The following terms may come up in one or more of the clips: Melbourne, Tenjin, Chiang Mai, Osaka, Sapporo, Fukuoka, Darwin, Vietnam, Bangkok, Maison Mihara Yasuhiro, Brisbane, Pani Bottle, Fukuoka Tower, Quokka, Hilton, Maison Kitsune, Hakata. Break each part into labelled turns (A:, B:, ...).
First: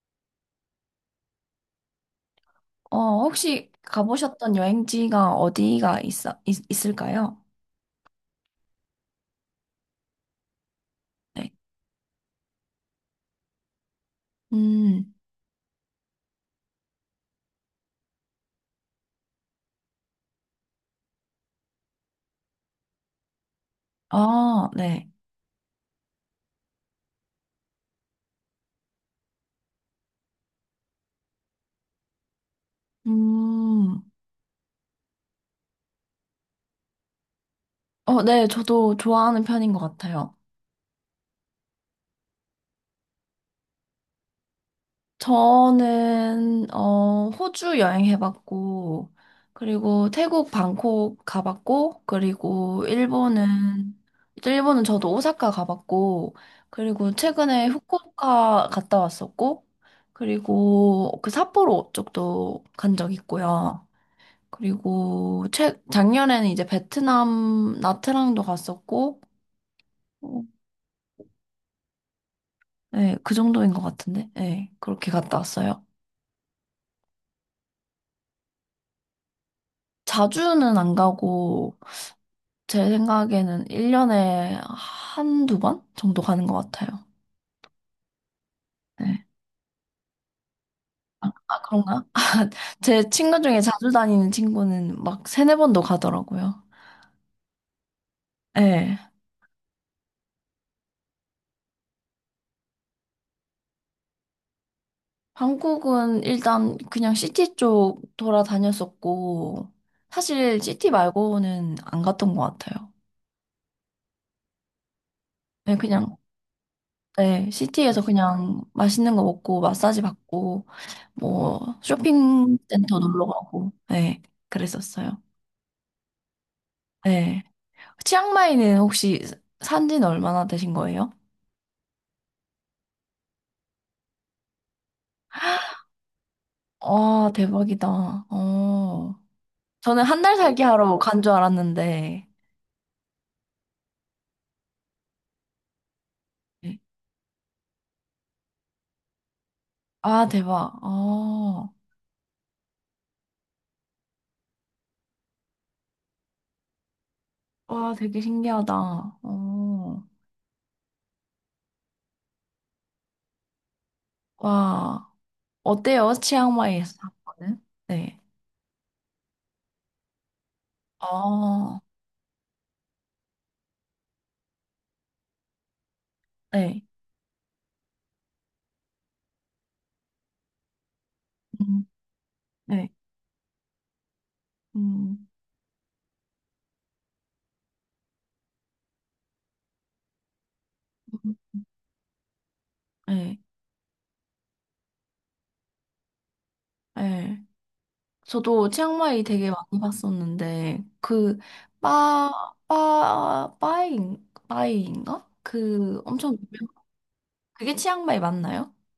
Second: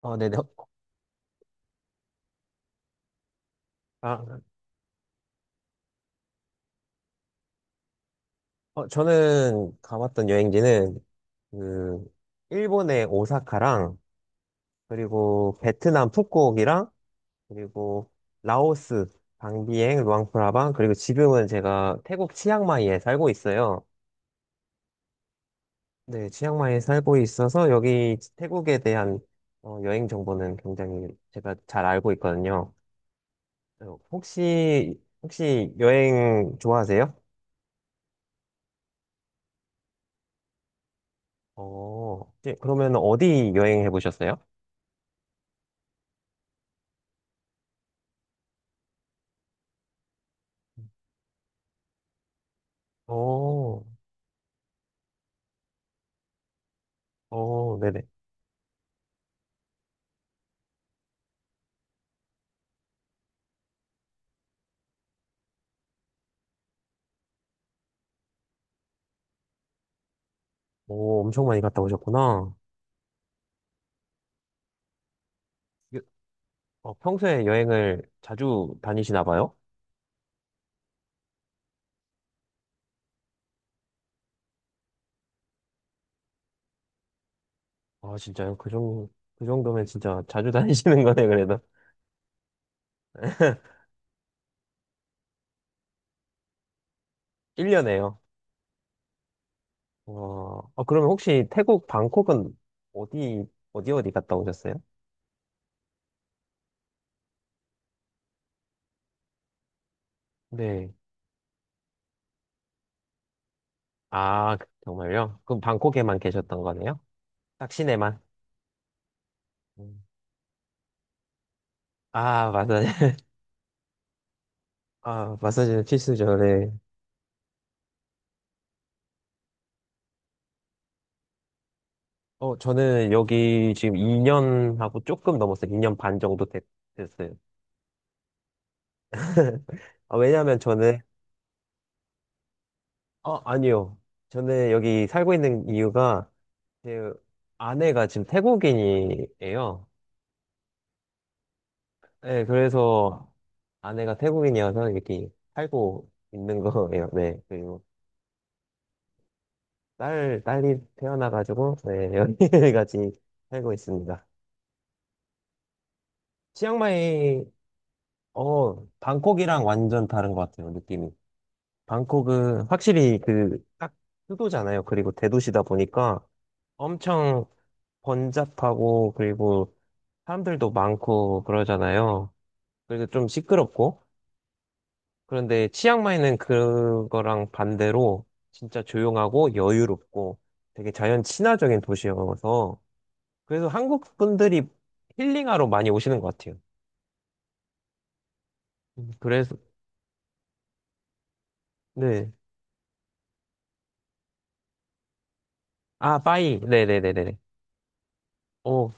A: 네네.
B: 어, 혹시
A: 아,
B: 가보셨던 여행지가 어디가 있을까요?
A: 저는 가봤던 여행지는
B: 네.
A: 그 일본의 오사카랑
B: 음,
A: 그리고 베트남 푸꾸옥이랑 그리고 라오스 방비엥 루앙프라방, 그리고 지금은 제가 태국 치앙마이에 살고 있어요.
B: 아, 네.
A: 네, 치앙마이에 살고 있어서 여기 태국에 대한 여행 정보는 굉장히 제가 잘 알고 있거든요. 어,
B: 음,
A: 혹시 혹시 여행 좋아하세요?
B: 네, 저도 좋아하는 편인 것 같아요.
A: 이제 그러면 어디 여행해 보셨어요?
B: 저는, 호주 여행해봤고, 그리고 태국 방콕 가봤고, 그리고
A: 어,
B: 일본은 저도 오사카 가봤고, 그리고 최근에
A: 네네.
B: 후쿠오카 갔다 왔었고, 그리고 그 삿포로 쪽도 간 적 있고요. 그리고 작년에는 이제 베트남 나트랑도 갔었고, 어,
A: 오, 엄청 많이 갔다 오셨구나.
B: 네, 그 정도인 것 같은데, 네, 그렇게 갔다 왔어요.
A: 여- 평소에 여행을 자주 다니시나 봐요?
B: 자주는 안 가고, 제 생각에는 1년에 한두 번 정도 가는 것 같아요.
A: 아, 진짜요?
B: 네.
A: 그 정도면 진짜 자주 다니시는 거네,
B: 아,
A: 그래도.
B: 그런가? 제 친구 중에 자주 다니는 친구는 막 세네 번도 가더라고요.
A: 1년에요.
B: 네.
A: 와, 아, 그러면 혹시 태국 방콕은 어디, 어디 갔다 오셨어요?
B: 한국은 일단 그냥 시티 쪽 돌아다녔었고, 사실 시티
A: 네.
B: 말고는 안 갔던 것 같아요.
A: 아, 정말요? 그럼
B: 네, 그냥
A: 방콕에만 계셨던 거네요?
B: 네,
A: 딱
B: 시티에서
A: 시내만?
B: 그냥 맛있는 거 먹고 마사지
A: 음.
B: 받고 뭐
A: 아, 마사지.
B: 쇼핑센터 놀러 가고 네, 그랬었어요.
A: 아, 마사지는 필수죠, 네.
B: 네. 치앙마이는 혹시 산 지는 얼마나 되신 거예요?
A: 어, 저는 여기 지금 2년 하고 조금 넘었어요. 2년 반 정도 됐,
B: 아,
A: 됐어요.
B: 대박이다. 어. 저는
A: 아,
B: 한 달
A: 왜냐면
B: 살기 하러
A: 저는,
B: 간 줄 알았는데.
A: 아니요. 저는 여기 살고 있는 이유가
B: 네.
A: 제 아내가 지금 태국인이에요.
B: 아, 대박. 어.
A: 네, 그래서 아내가 태국인이어서 이렇게 살고 있는 거예요. 네, 그리고
B: 와, 되게 신기하다. 어.
A: 딸이 태어나가지고, 네, 여기까지 살고 있습니다.
B: 와. 어때요? 치앙마이에서 사는
A: 치앙마이,
B: 거는? 네.
A: 방콕이랑 완전 다른 것 같아요, 느낌이.
B: 아,
A: 방콕은 확실히 그 딱 수도잖아요. 그리고 대도시다 보니까
B: 네.
A: 엄청 번잡하고, 그리고 사람들도 많고
B: 음,
A: 그러잖아요.
B: 네.
A: 그래서 좀 시끄럽고,
B: 음.
A: 그런데 치앙마이는 그거랑 반대로 진짜 조용하고 여유롭고 되게 자연
B: 음.
A: 친화적인 도시여서,
B: 예,
A: 그래서 한국 분들이 힐링하러 많이 오시는 것 같아요.
B: 예. 저도 치앙마이 되게
A: 그래서
B: 많이 봤었는데, 그,
A: 네.
B: 빠, 빠, 빠잉, 빠잉인가? 그
A: 아,
B: 엄청
A: 빠이.
B: 유명,
A: 네네네네.
B: 그게 치앙마이 맞나요?
A: 오,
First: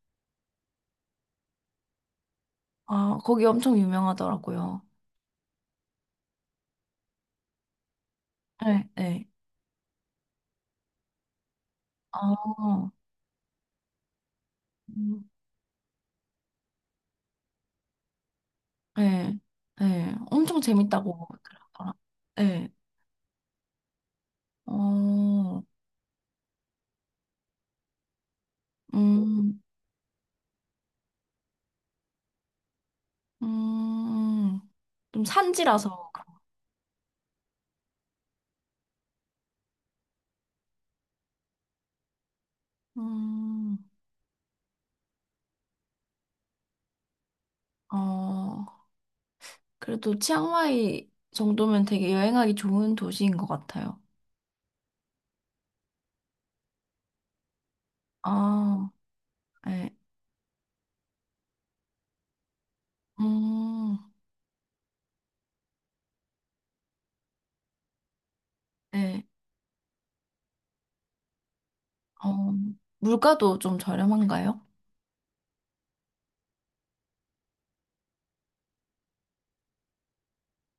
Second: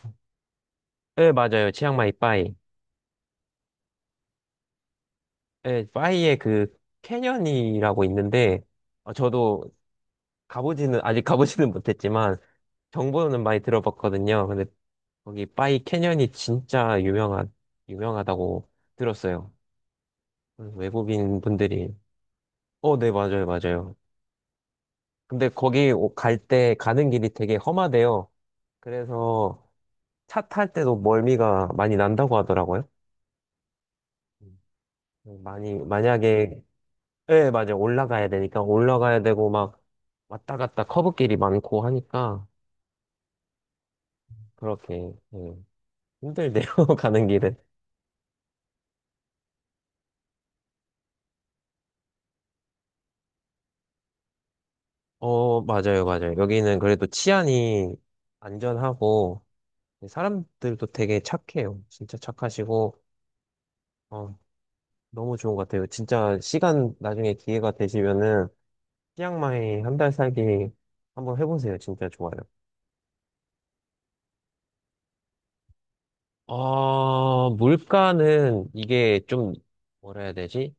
A: 네, 맞아요. 치앙마이 빠이.
B: 아, 거기 엄청 유명하더라고요.
A: 네, 파이에 그 캐년이라고 있는데,
B: 네, 네.
A: 저도 가보지는 아직 가보지는 못했지만
B: 아,
A: 정보는 많이 들어봤거든요. 근데
B: 음,
A: 거기 파이 캐년이 진짜 유명한 유명하다고
B: 네,
A: 들었어요.
B: 네. 엄청 재밌다고
A: 외국인
B: 그러더라.
A: 분들이,
B: 네,
A: 네, 맞아요, 맞아요. 근데
B: 어,
A: 거기 갈 때 가는 길이 되게 험하대요.
B: 음, 음,
A: 그래서 차 탈 때도 멀미가 많이 난다고 하더라고요.
B: 음. 좀
A: 음, 많이
B: 산지라서. 그런.
A: 만약에 예, 맞아. 올라가야 되고, 막, 왔다 갔다 커브길이 많고 하니까,
B: 음,
A: 그렇게, 예, 힘들대요, 가는 길은.
B: 어. 그래도 치앙마이 정도면 되게 여행하기 좋은 도시인 것 같아요.
A: 어, 맞아요, 맞아요. 여기는 그래도 치안이
B: 아,
A: 안전하고,
B: 네.
A: 사람들도 되게 착해요. 진짜 착하시고,
B: 음,
A: 어, 너무 좋은 것 같아요. 나중에 기회가 되시면은
B: 네.
A: 치앙마이 한 달 살기 한번 해보세요. 진짜 좋아요.
B: 어, 물가도 좀 저렴한가요?
A: 물가는 이게 좀, 뭐라 해야 되지?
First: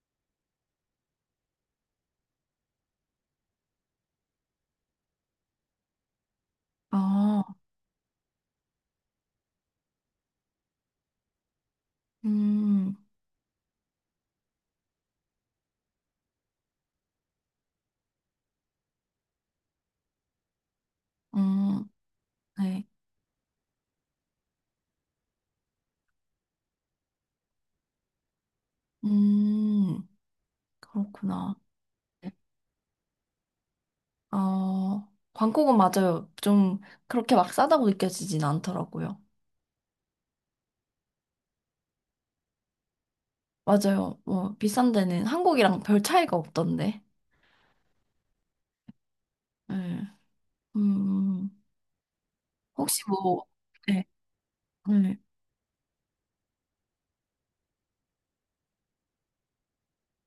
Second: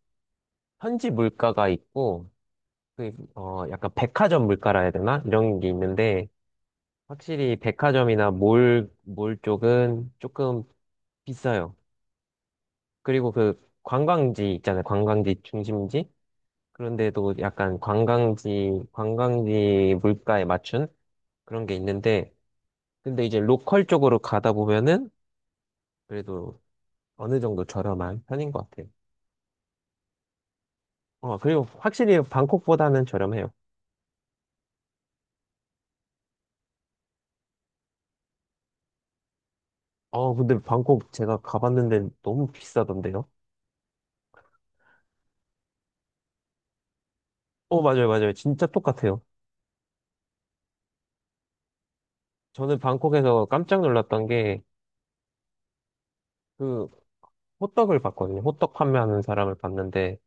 A: 현지 물가가 있고, 약간 백화점 물가라 해야 되나? 이런 게 있는데,
B: 아,
A: 확실히 백화점이나 몰 쪽은 조금 비싸요.
B: 음,
A: 그리고 그 관광지 있잖아요. 관광지 중심지? 그런데도 약간 관광지 물가에 맞춘 그런 게
B: 음,
A: 있는데,
B: 네.
A: 근데 이제 로컬 쪽으로 가다 보면은, 그래도 어느 정도 저렴한 편인 것 같아요.
B: 음,
A: 어,
B: 그렇구나.
A: 그리고 확실히
B: 네.
A: 방콕보다는 저렴해요.
B: 어, 방콕은 맞아요. 좀 그렇게 막 싸다고 느껴지진 않더라고요.
A: 어, 근데 방콕 제가 가봤는데 너무 비싸던데요?
B: 맞아요. 뭐, 비싼 데는 한국이랑 별 차이가 없던데.
A: 어, 맞아요, 맞아요. 진짜 똑같아요.
B: 네. 음,
A: 저는
B: 혹시 뭐,
A: 방콕에서 깜짝
B: 네.
A: 놀랐던 게,
B: 네.
A: 그, 호떡을 봤거든요. 호떡 판매하는 사람을 봤는데,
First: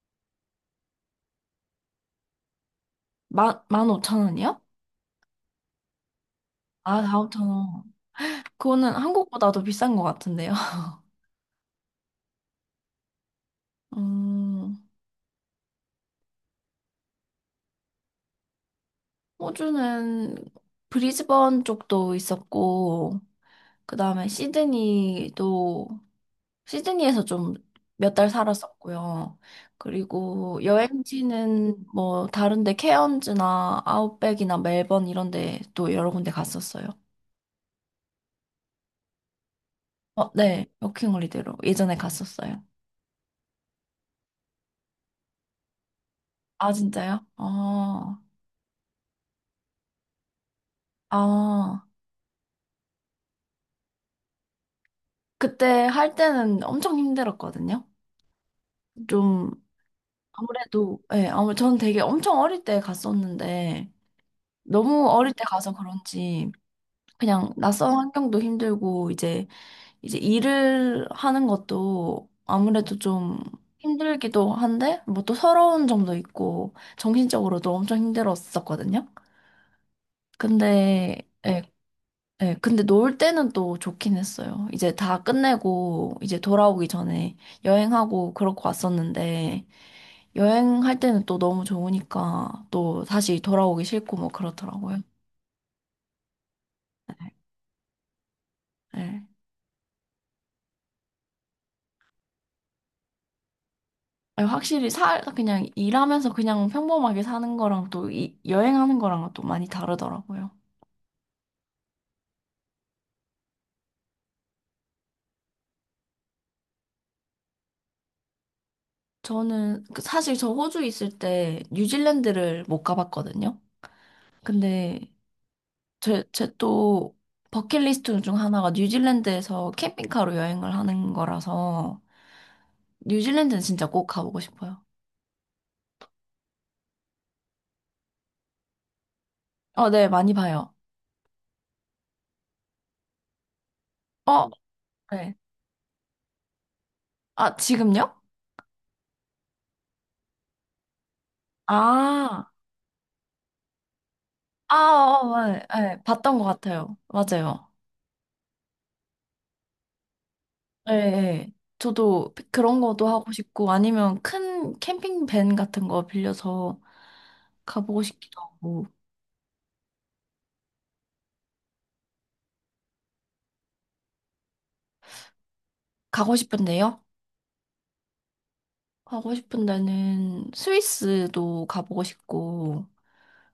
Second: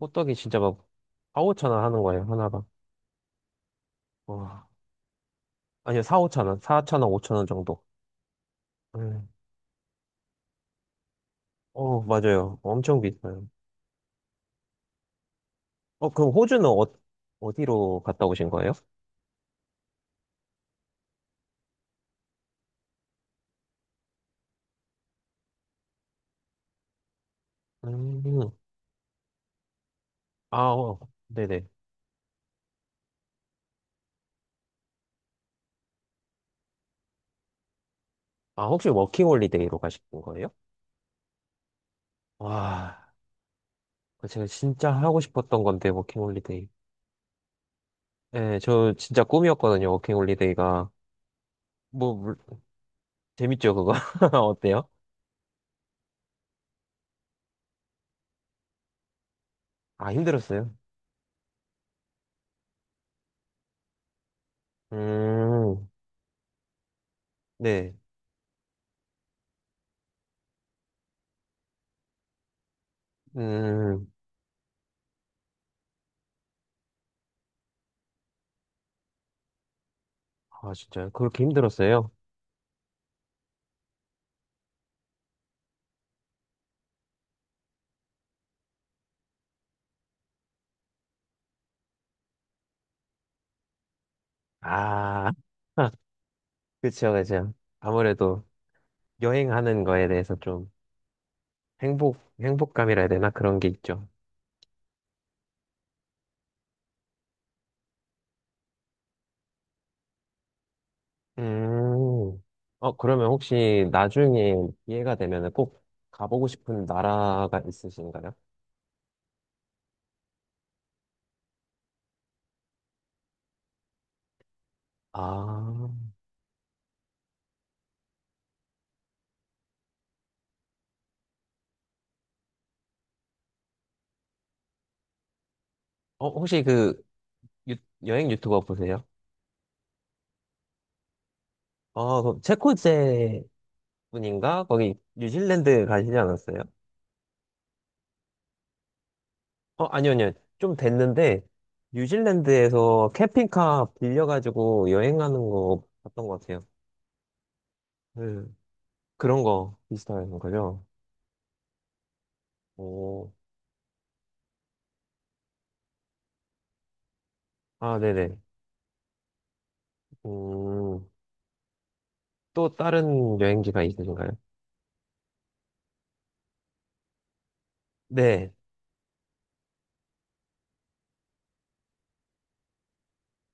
A: 호떡이 진짜 막, 4, 5천 원 하는 거예요, 하나가.
B: 만 오천 원이요?
A: 와, 아니요,
B: 아,
A: 4천 원,
B: 4 5
A: 5천 원
B: 0
A: 정도.
B: 원 그거는
A: 음.
B: 한국보다도 비싼 것 같은데요.
A: 어, 맞아요. 엄청 비싸요.
B: 음,
A: 어, 그럼 호주는 어디로 갔다 오신 거예요?
B: 호주는 브리즈번 쪽도 있었고, 그 다음에 시드니도, 시드니에서 좀 몇 달
A: 음,
B: 살았었고요.
A: 아,
B: 그리고
A: 어, 네네.
B: 여행지는 뭐 다른데 케언즈나 아웃백이나 멜번 이런 데 또 여러 군데 갔었어요.
A: 아, 혹시 워킹홀리데이로 가신
B: 어,
A: 거예요?
B: 네. 워킹홀리데이로 예전에 갔었어요.
A: 와, 그거 제가 진짜 하고 싶었던 건데, 워킹홀리데이.
B: 아, 진짜요? 어,
A: 네, 저 진짜 꿈이었거든요, 워킹홀리데이가.
B: 아,
A: 뭐, 물- 재밌죠, 그거? 어때요?
B: 그때 할 때는 엄청 힘들었거든요. 좀
A: 아, 힘들었어요.
B: 아무래도 예, 아무 전 되게 엄청 어릴 때 갔었는데 너무 어릴 때 가서
A: 음,
B: 그런지 그냥 낯선
A: 네.
B: 환경도 힘들고 이제 일을 하는 것도 아무래도 좀
A: 음,
B: 힘들기도 한데 뭐 또 서러운 점도 있고 정신적으로도 엄청 힘들었었거든요.
A: 아, 진짜요?
B: 근데
A: 그렇게
B: 예,
A: 힘들었어요?
B: 네, 근데 놀 때는 또 좋긴 했어요. 이제 다 끝내고, 이제 돌아오기 전에 여행하고 그렇고 왔었는데, 여행할 때는 또 너무 좋으니까, 또 다시 돌아오기 싫고 뭐 그렇더라고요.
A: 아, 그쵸, 그쵸. 아무래도
B: 네.
A: 여행하는 거에 대해서 좀 행복감이라 해야 되나? 그런 게 있죠.
B: 아니, 확실히 그냥 일하면서 그냥 평범하게 사는 거랑 또 여행하는 거랑은 또 많이 다르더라고요.
A: 음, 어, 그러면 혹시 나중에 기회가 되면 꼭 가보고 싶은 나라가 있으신가요?
B: 저는 그 사실 저 호주 있을 때 뉴질랜드를 못 가봤거든요. 근데
A: 아,
B: 제 또 버킷리스트 중 하나가 뉴질랜드에서 캠핑카로 여행을 하는 거라서 뉴질랜드는 진짜 꼭 가보고 싶어요.
A: 어, 혹시 그 유- 여행 유튜버 보세요?
B: 네, 많이 봐요.
A: 어, 그럼 체코제
B: 어,
A: 분인가? 거기
B: 네.
A: 뉴질랜드 가시지 않았어요?
B: 아, 지금요?
A: 아니요. 좀 됐는데,
B: 아,
A: 뉴질랜드에서 캠핑카
B: 아,
A: 빌려가지고 여행 가는
B: 어, 네,
A: 거
B: 네,
A: 봤던
B: 봤던
A: 것
B: 것
A: 같아요.
B: 같아요. 맞아요.
A: 네. 그런 거 비슷한 거죠?
B: 네, 네. 저도 그런 것도 하고
A: 오,
B: 싶고 아니면 큰 캠핑 밴 같은 거 빌려서
A: 아,
B: 가보고
A: 네네.
B: 싶기도 하고.
A: 음, 또 다른 여행지가 있으신가요?
B: 가고 싶은데요?
A: 네.
B: 가고 싶은 데는 스위스도 가보고 싶고,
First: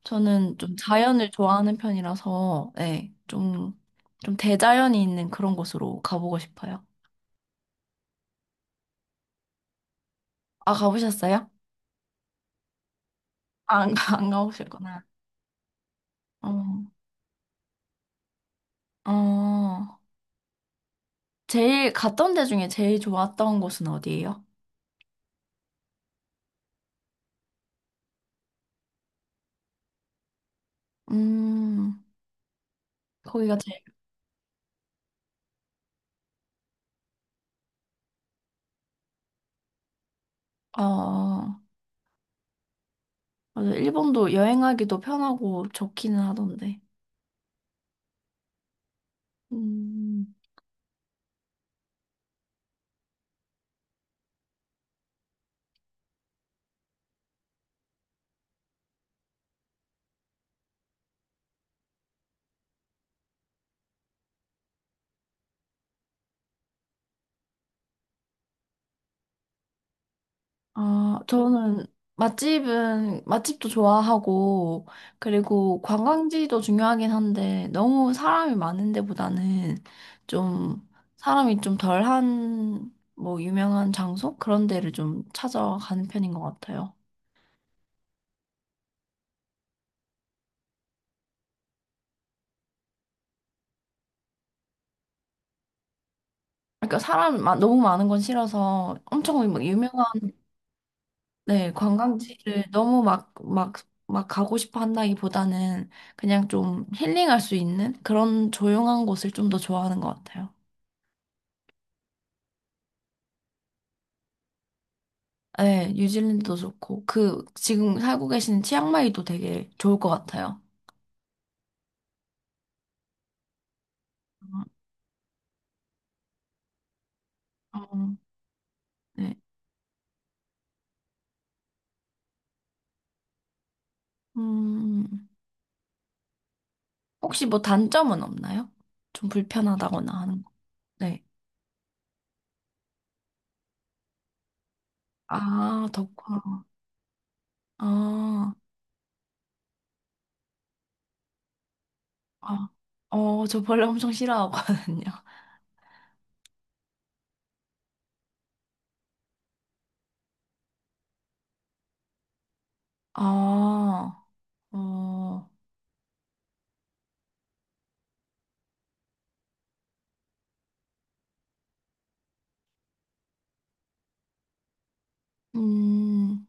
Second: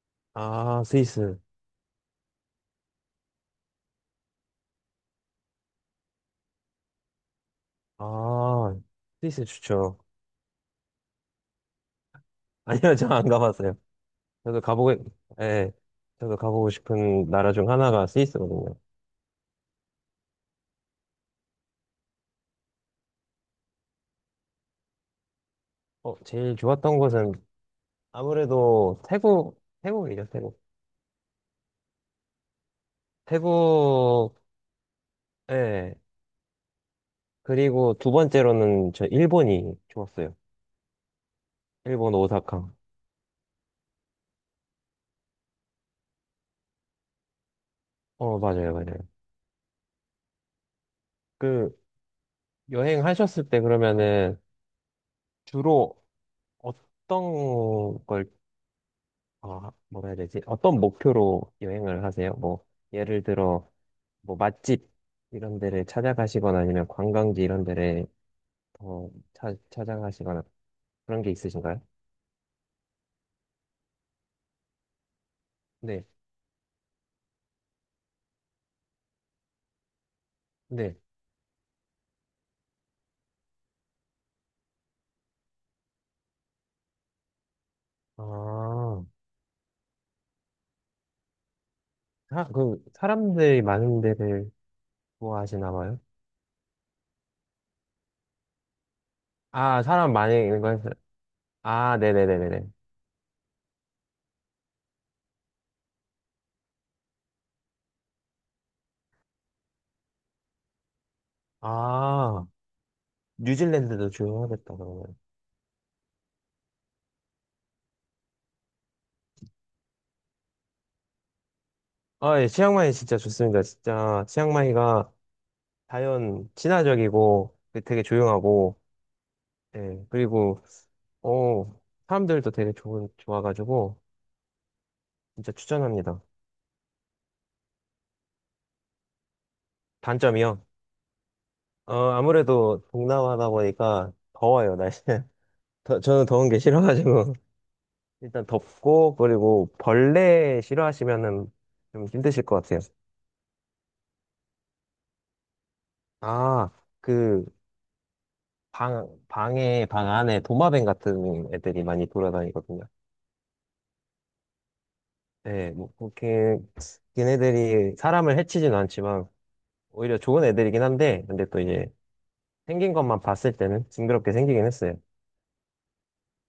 B: 저는 좀
A: 아,
B: 자연을
A: 스위스.
B: 좋아하는 편이라서, 네, 좀, 대자연이 있는 그런 곳으로 가보고 싶어요.
A: 아, 스위스 좋죠.
B: 아, 가보셨어요?
A: 아니요, 저 안 가봤어요.
B: 아, 안, 가- 안
A: 저도
B: 가보셨구나.
A: 예. 저도
B: 어,
A: 가보고 싶은 나라 중 하나가 스위스거든요.
B: 어, 제일 갔던 데 중에 제일 좋았던 곳은 어디예요?
A: 어, 제일 좋았던 곳은 아무래도 태국이죠, 태국.
B: 음, 거기가 제일.
A: 태국, 예. 그리고 두 번째로는 저 일본이 좋았어요.
B: 어, 어.
A: 일본 오사카.
B: 맞아. 일본도 여행하기도 편하고 좋기는 하던데.
A: 어, 맞아요, 맞아요.
B: 음.
A: 그, 여행하셨을 때 그러면은 주로 어떤 걸, 뭐라 해야 되지? 어떤 목표로 여행을 하세요? 예를 들어, 뭐, 맛집 이런 데를 찾아가시거나 아니면 관광지 이런 데를 더 찾아가시거나
B: 아,
A: 그런 게 있으신가요?
B: 저는. 맛집은, 맛집도 좋아하고, 그리고
A: 네,
B: 관광지도 중요하긴 한데, 너무 사람이 많은 데보다는 좀,
A: 네.
B: 사람이 좀 덜한, 뭐, 유명한 장소? 그런 데를 좀 찾아가는 편인 것 같아요.
A: 아. 사람들이 많은 데를 좋아하시나 봐요?
B: 그러니까 사람 너무 많은 건 싫어서 엄청 막
A: 아,
B: 유명한,
A: 사람 많이 있는 거,
B: 네,
A: 아,
B: 관광지를
A: 네네네네네.
B: 너무 막 가고 싶어 한다기보다는 그냥 좀 힐링할 수 있는 그런 조용한 곳을 좀 더 좋아하는 것 같아요.
A: 아, 뉴질랜드도 좋아하겠다, 그러면.
B: 네, 뉴질랜드도 좋고, 그, 지금 살고 계시는 치앙마이도 되게 좋을 것 같아요.
A: 아, 예, 치앙마이 진짜 좋습니다. 진짜, 치앙마이가 자연 친화적이고, 그 되게
B: 음,
A: 조용하고,
B: 네.
A: 예, 그리고, 어, 사람들도 되게 좋아가지고,
B: 음,
A: 진짜 추천합니다.
B: 혹시 뭐 단점은 없나요? 좀 불편하다거나 하는 거.
A: 단점이요?
B: 네.
A: 어, 아무래도 동남아다 보니까 더워요, 날씨는.
B: 아,
A: 저는 더운 게
B: 덥구나.
A: 싫어가지고. 일단
B: 아,
A: 덥고, 그리고 벌레 싫어하시면은 좀 힘드실 것
B: 아,
A: 같아요.
B: 저 벌레 엄청 싫어하거든요.
A: 아, 그 방 안에 도마뱀 같은 애들이 많이 돌아다니거든요.
B: 아, 어,
A: 네, 뭐 그렇게 걔네들이 사람을 해치진 않지만 오히려 좋은 애들이긴 한데, 근데 또 이제 생긴 것만 봤을 때는 징그럽게 생기긴 했어요.
B: 음,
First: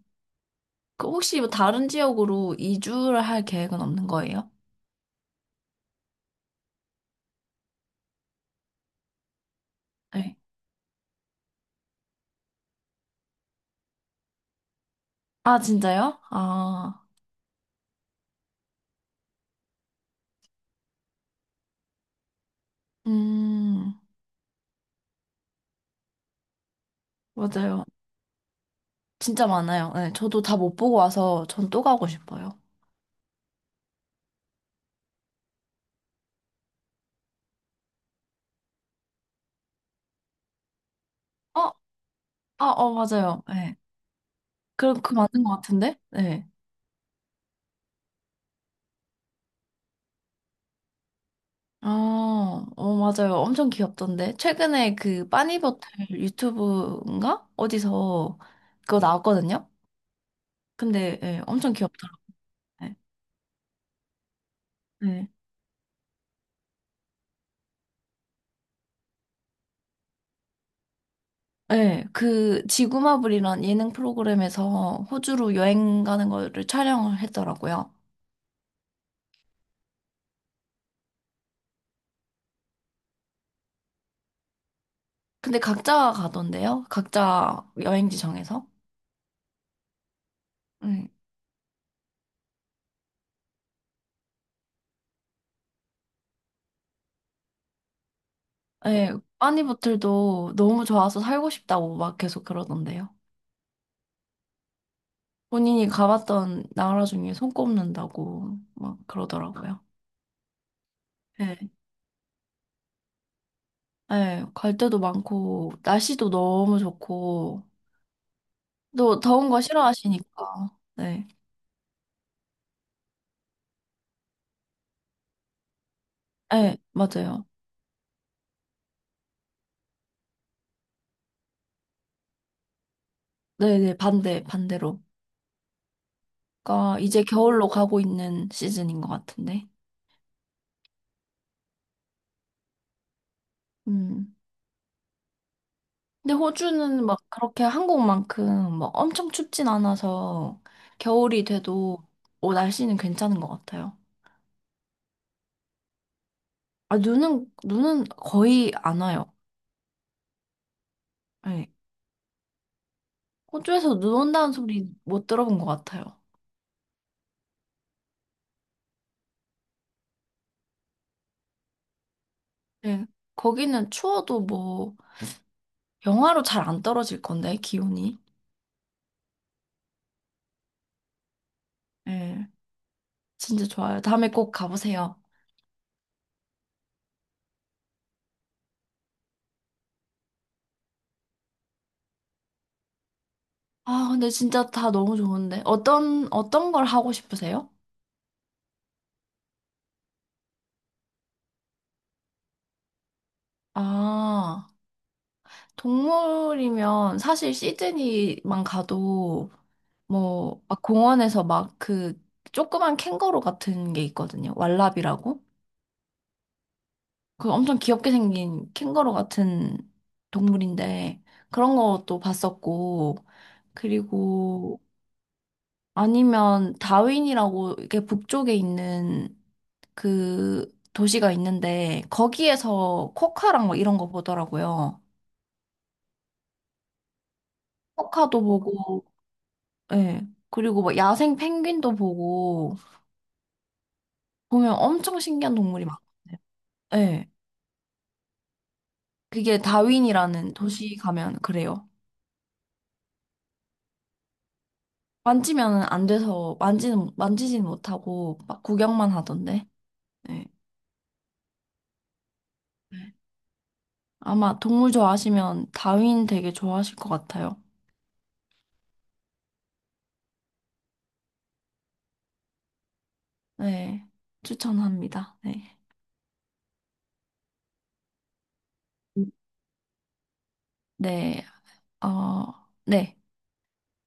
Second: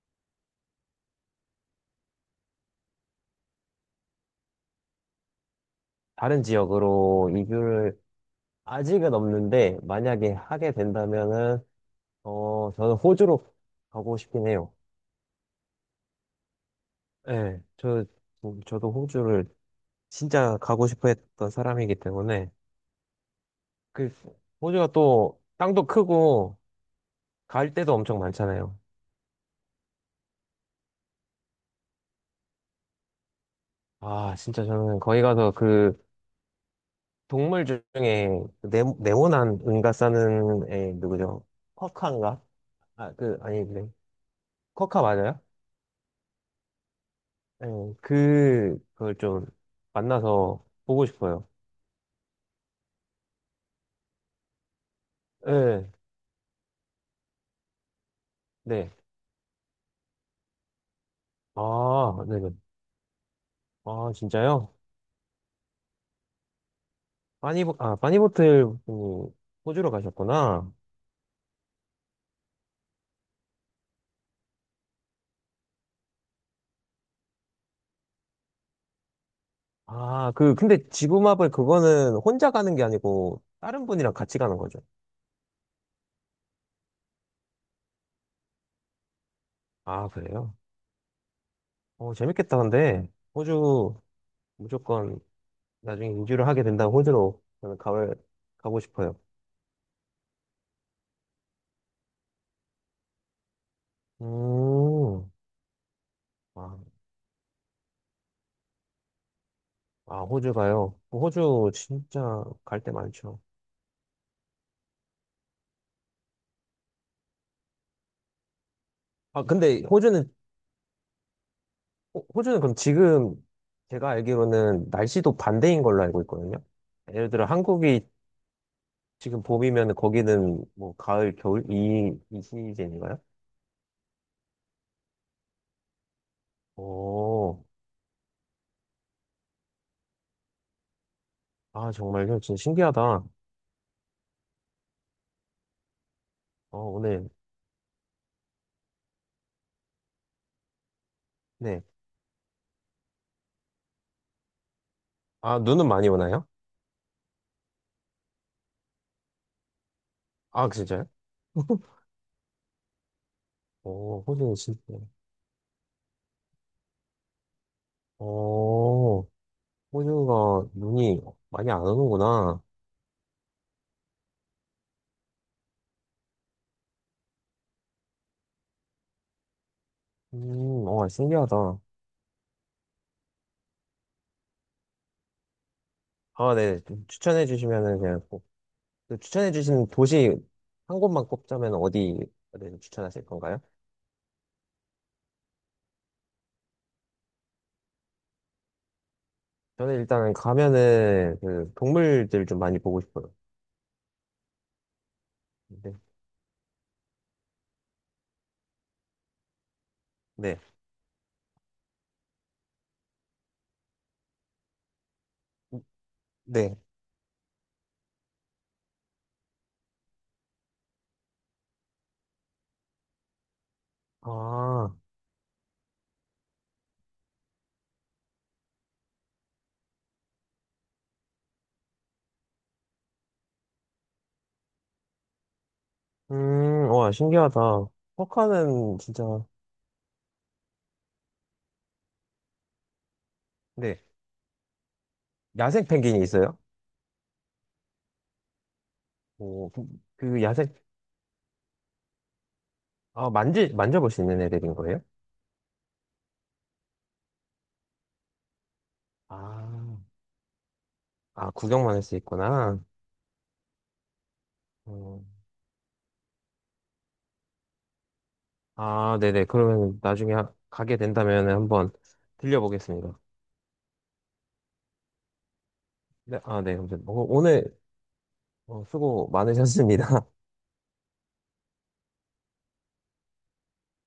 B: 그 혹시 뭐 다른 지역으로 이주를 할 계획은 없는 거예요?
A: 다른 지역으로 이주를 아직은 없는데, 만약에
B: 네.
A: 하게 된다면은 어 저는 호주로 가고 싶긴 해요.
B: 아, 진짜요? 아,
A: 네, 저, 저도 호주를 진짜 가고 싶어 했던 사람이기 때문에,
B: 음,
A: 그, 호주가 또 땅도 크고, 갈
B: 맞아요.
A: 데도 엄청 많잖아요.
B: 진짜 많아요. 네, 저도 다 못 보고 와서 전 또 가고 싶어요.
A: 아, 진짜 저는 거기 가서 그, 동물 중에, 그 네, 네모난 은가 싸는 애, 누구죠?
B: 어,
A: 쿼카인가?
B: 아, 어,
A: 아, 그,
B: 맞아요.
A: 아니,
B: 네.
A: 네.
B: 그럼
A: 쿼카
B: 그
A: 맞아요?
B: 맞는 것 같은데? 네.
A: 네, 그걸 좀 만나서 보고 싶어요.
B: 아, 맞아요. 엄청 귀엽던데. 최근에 그
A: 네,
B: 빠니버틀 유튜브인가? 어디서
A: 네.
B: 그거 나왔거든요. 근데 예, 엄청
A: 아,
B: 귀엽더라고요.
A: 네네. 아, 진짜요?
B: 네.
A: 바니보틀 그 호주로 가셨구나.
B: 네, 그 지구마블이란 예능 프로그램에서 호주로 여행 가는 거를 촬영을 했더라고요.
A: 아, 근데 지구마블 그거는 혼자 가는 게 아니고 다른 분이랑 같이 가는 거죠.
B: 근데 각자 가던데요? 각자 여행지 정해서?
A: 아, 그래요?
B: 예.
A: 어, 재밌겠다, 근데. 호주 무조건 나중에 인주를 하게 된다면 호주로 저는 가고
B: 예,
A: 싶어요.
B: 빠니보틀도 너무 좋아서 살고 싶다고 막 계속 그러던데요.
A: 음,
B: 본인이 가봤던
A: 아,
B: 나라 중에 손꼽는다고 막 그러더라고요.
A: 아, 호주 가요.
B: 예,
A: 호주 진짜 갈 데 많죠.
B: 예, 갈 데도 많고, 날씨도 너무 좋고, 또
A: 아,
B: 더운 거
A: 근데 호주는,
B: 싫어하시니까. 네,
A: 호주는 그럼 지금 제가 알기로는 날씨도 반대인 걸로 알고 있거든요.
B: 예,
A: 예를
B: 맞아요.
A: 들어 한국이 지금 봄이면 거기는 뭐 가을, 겨울 이 시즌인가요?
B: 네네, 반대로. 그러니까 이제
A: 오,
B: 겨울로 가고 있는 시즌인 것 같은데.
A: 아 정말요? 진짜 신기하다. 어,
B: 음. 근데 호주는 막
A: 오늘
B: 그렇게 한국만큼 막 엄청 춥진 않아서 겨울이
A: 네.
B: 돼도 날씨는 괜찮은 것 같아요.
A: 아 눈은 많이 오나요?
B: 아, 눈은, 거의 안 와요.
A: 아 진짜요?
B: 네. 호주에서 눈
A: 오,
B: 온다는
A: 호주는
B: 소리
A: 진짜.
B: 못 들어본 것 같아요.
A: 오, 호주가 눈이 많이 안 오는구나.
B: 네. 거기는 추워도 뭐 영하로 잘 안 떨어질 건데, 기온이.
A: 어 신기하다.
B: 네. 진짜 좋아요. 다음에 꼭 가보세요.
A: 아 네, 추천해 주시면은 그냥 꼭. 그 추천해 주신 도시 한 곳만 꼽자면 어디를 추천하실 건가요?
B: 아, 근데 진짜 다 너무 좋은데. 어떤 걸 하고 싶으세요?
A: 저는 일단은 가면은 그 동물들 좀 많이 보고 싶어요.
B: 아.
A: 네.
B: 동물이면 사실 시드니만 가도
A: 네.
B: 뭐 막 공원에서 막 그 조그만 캥거루 같은 게 있거든요. 왈라비라고.
A: 네.
B: 그 엄청 귀엽게 생긴 캥거루 같은 동물인데 그런 것도 봤었고, 그리고
A: 아,
B: 아니면 다윈이라고 이게 북쪽에 있는 그 도시가 있는데 거기에서 코카랑 막 이런 거 보더라고요.
A: 와, 신기하다.
B: 코카도
A: 쿼카는
B: 보고.
A: 진짜,
B: 예. 그리고 막 야생 펭귄도 보고
A: 네,
B: 보면 엄청 신기한 동물이
A: 야생 펭귄이
B: 많거든요.
A: 있어요?
B: 예. 그게
A: 오, 그
B: 다윈이라는
A: 야생,
B: 도시 가면 그래요.
A: 만져볼 수 있는 애들인 거예요?
B: 만지면 안 돼서 만지는 만지진 못하고 막 구경만 하던데.
A: 아,
B: 예.
A: 아, 구경만 할 수 있구나.
B: 네. 아마 동물
A: 어,
B: 좋아하시면 다윈 되게 좋아하실 것 같아요.
A: 아, 네네. 그러면 나중에 가게 된다면 한번 들려보겠습니다.
B: 네. 추천합니다. 네.
A: 네, 아, 네. 감사합니다. 오늘 어, 수고 많으셨습니다.
B: 네. 어, 네.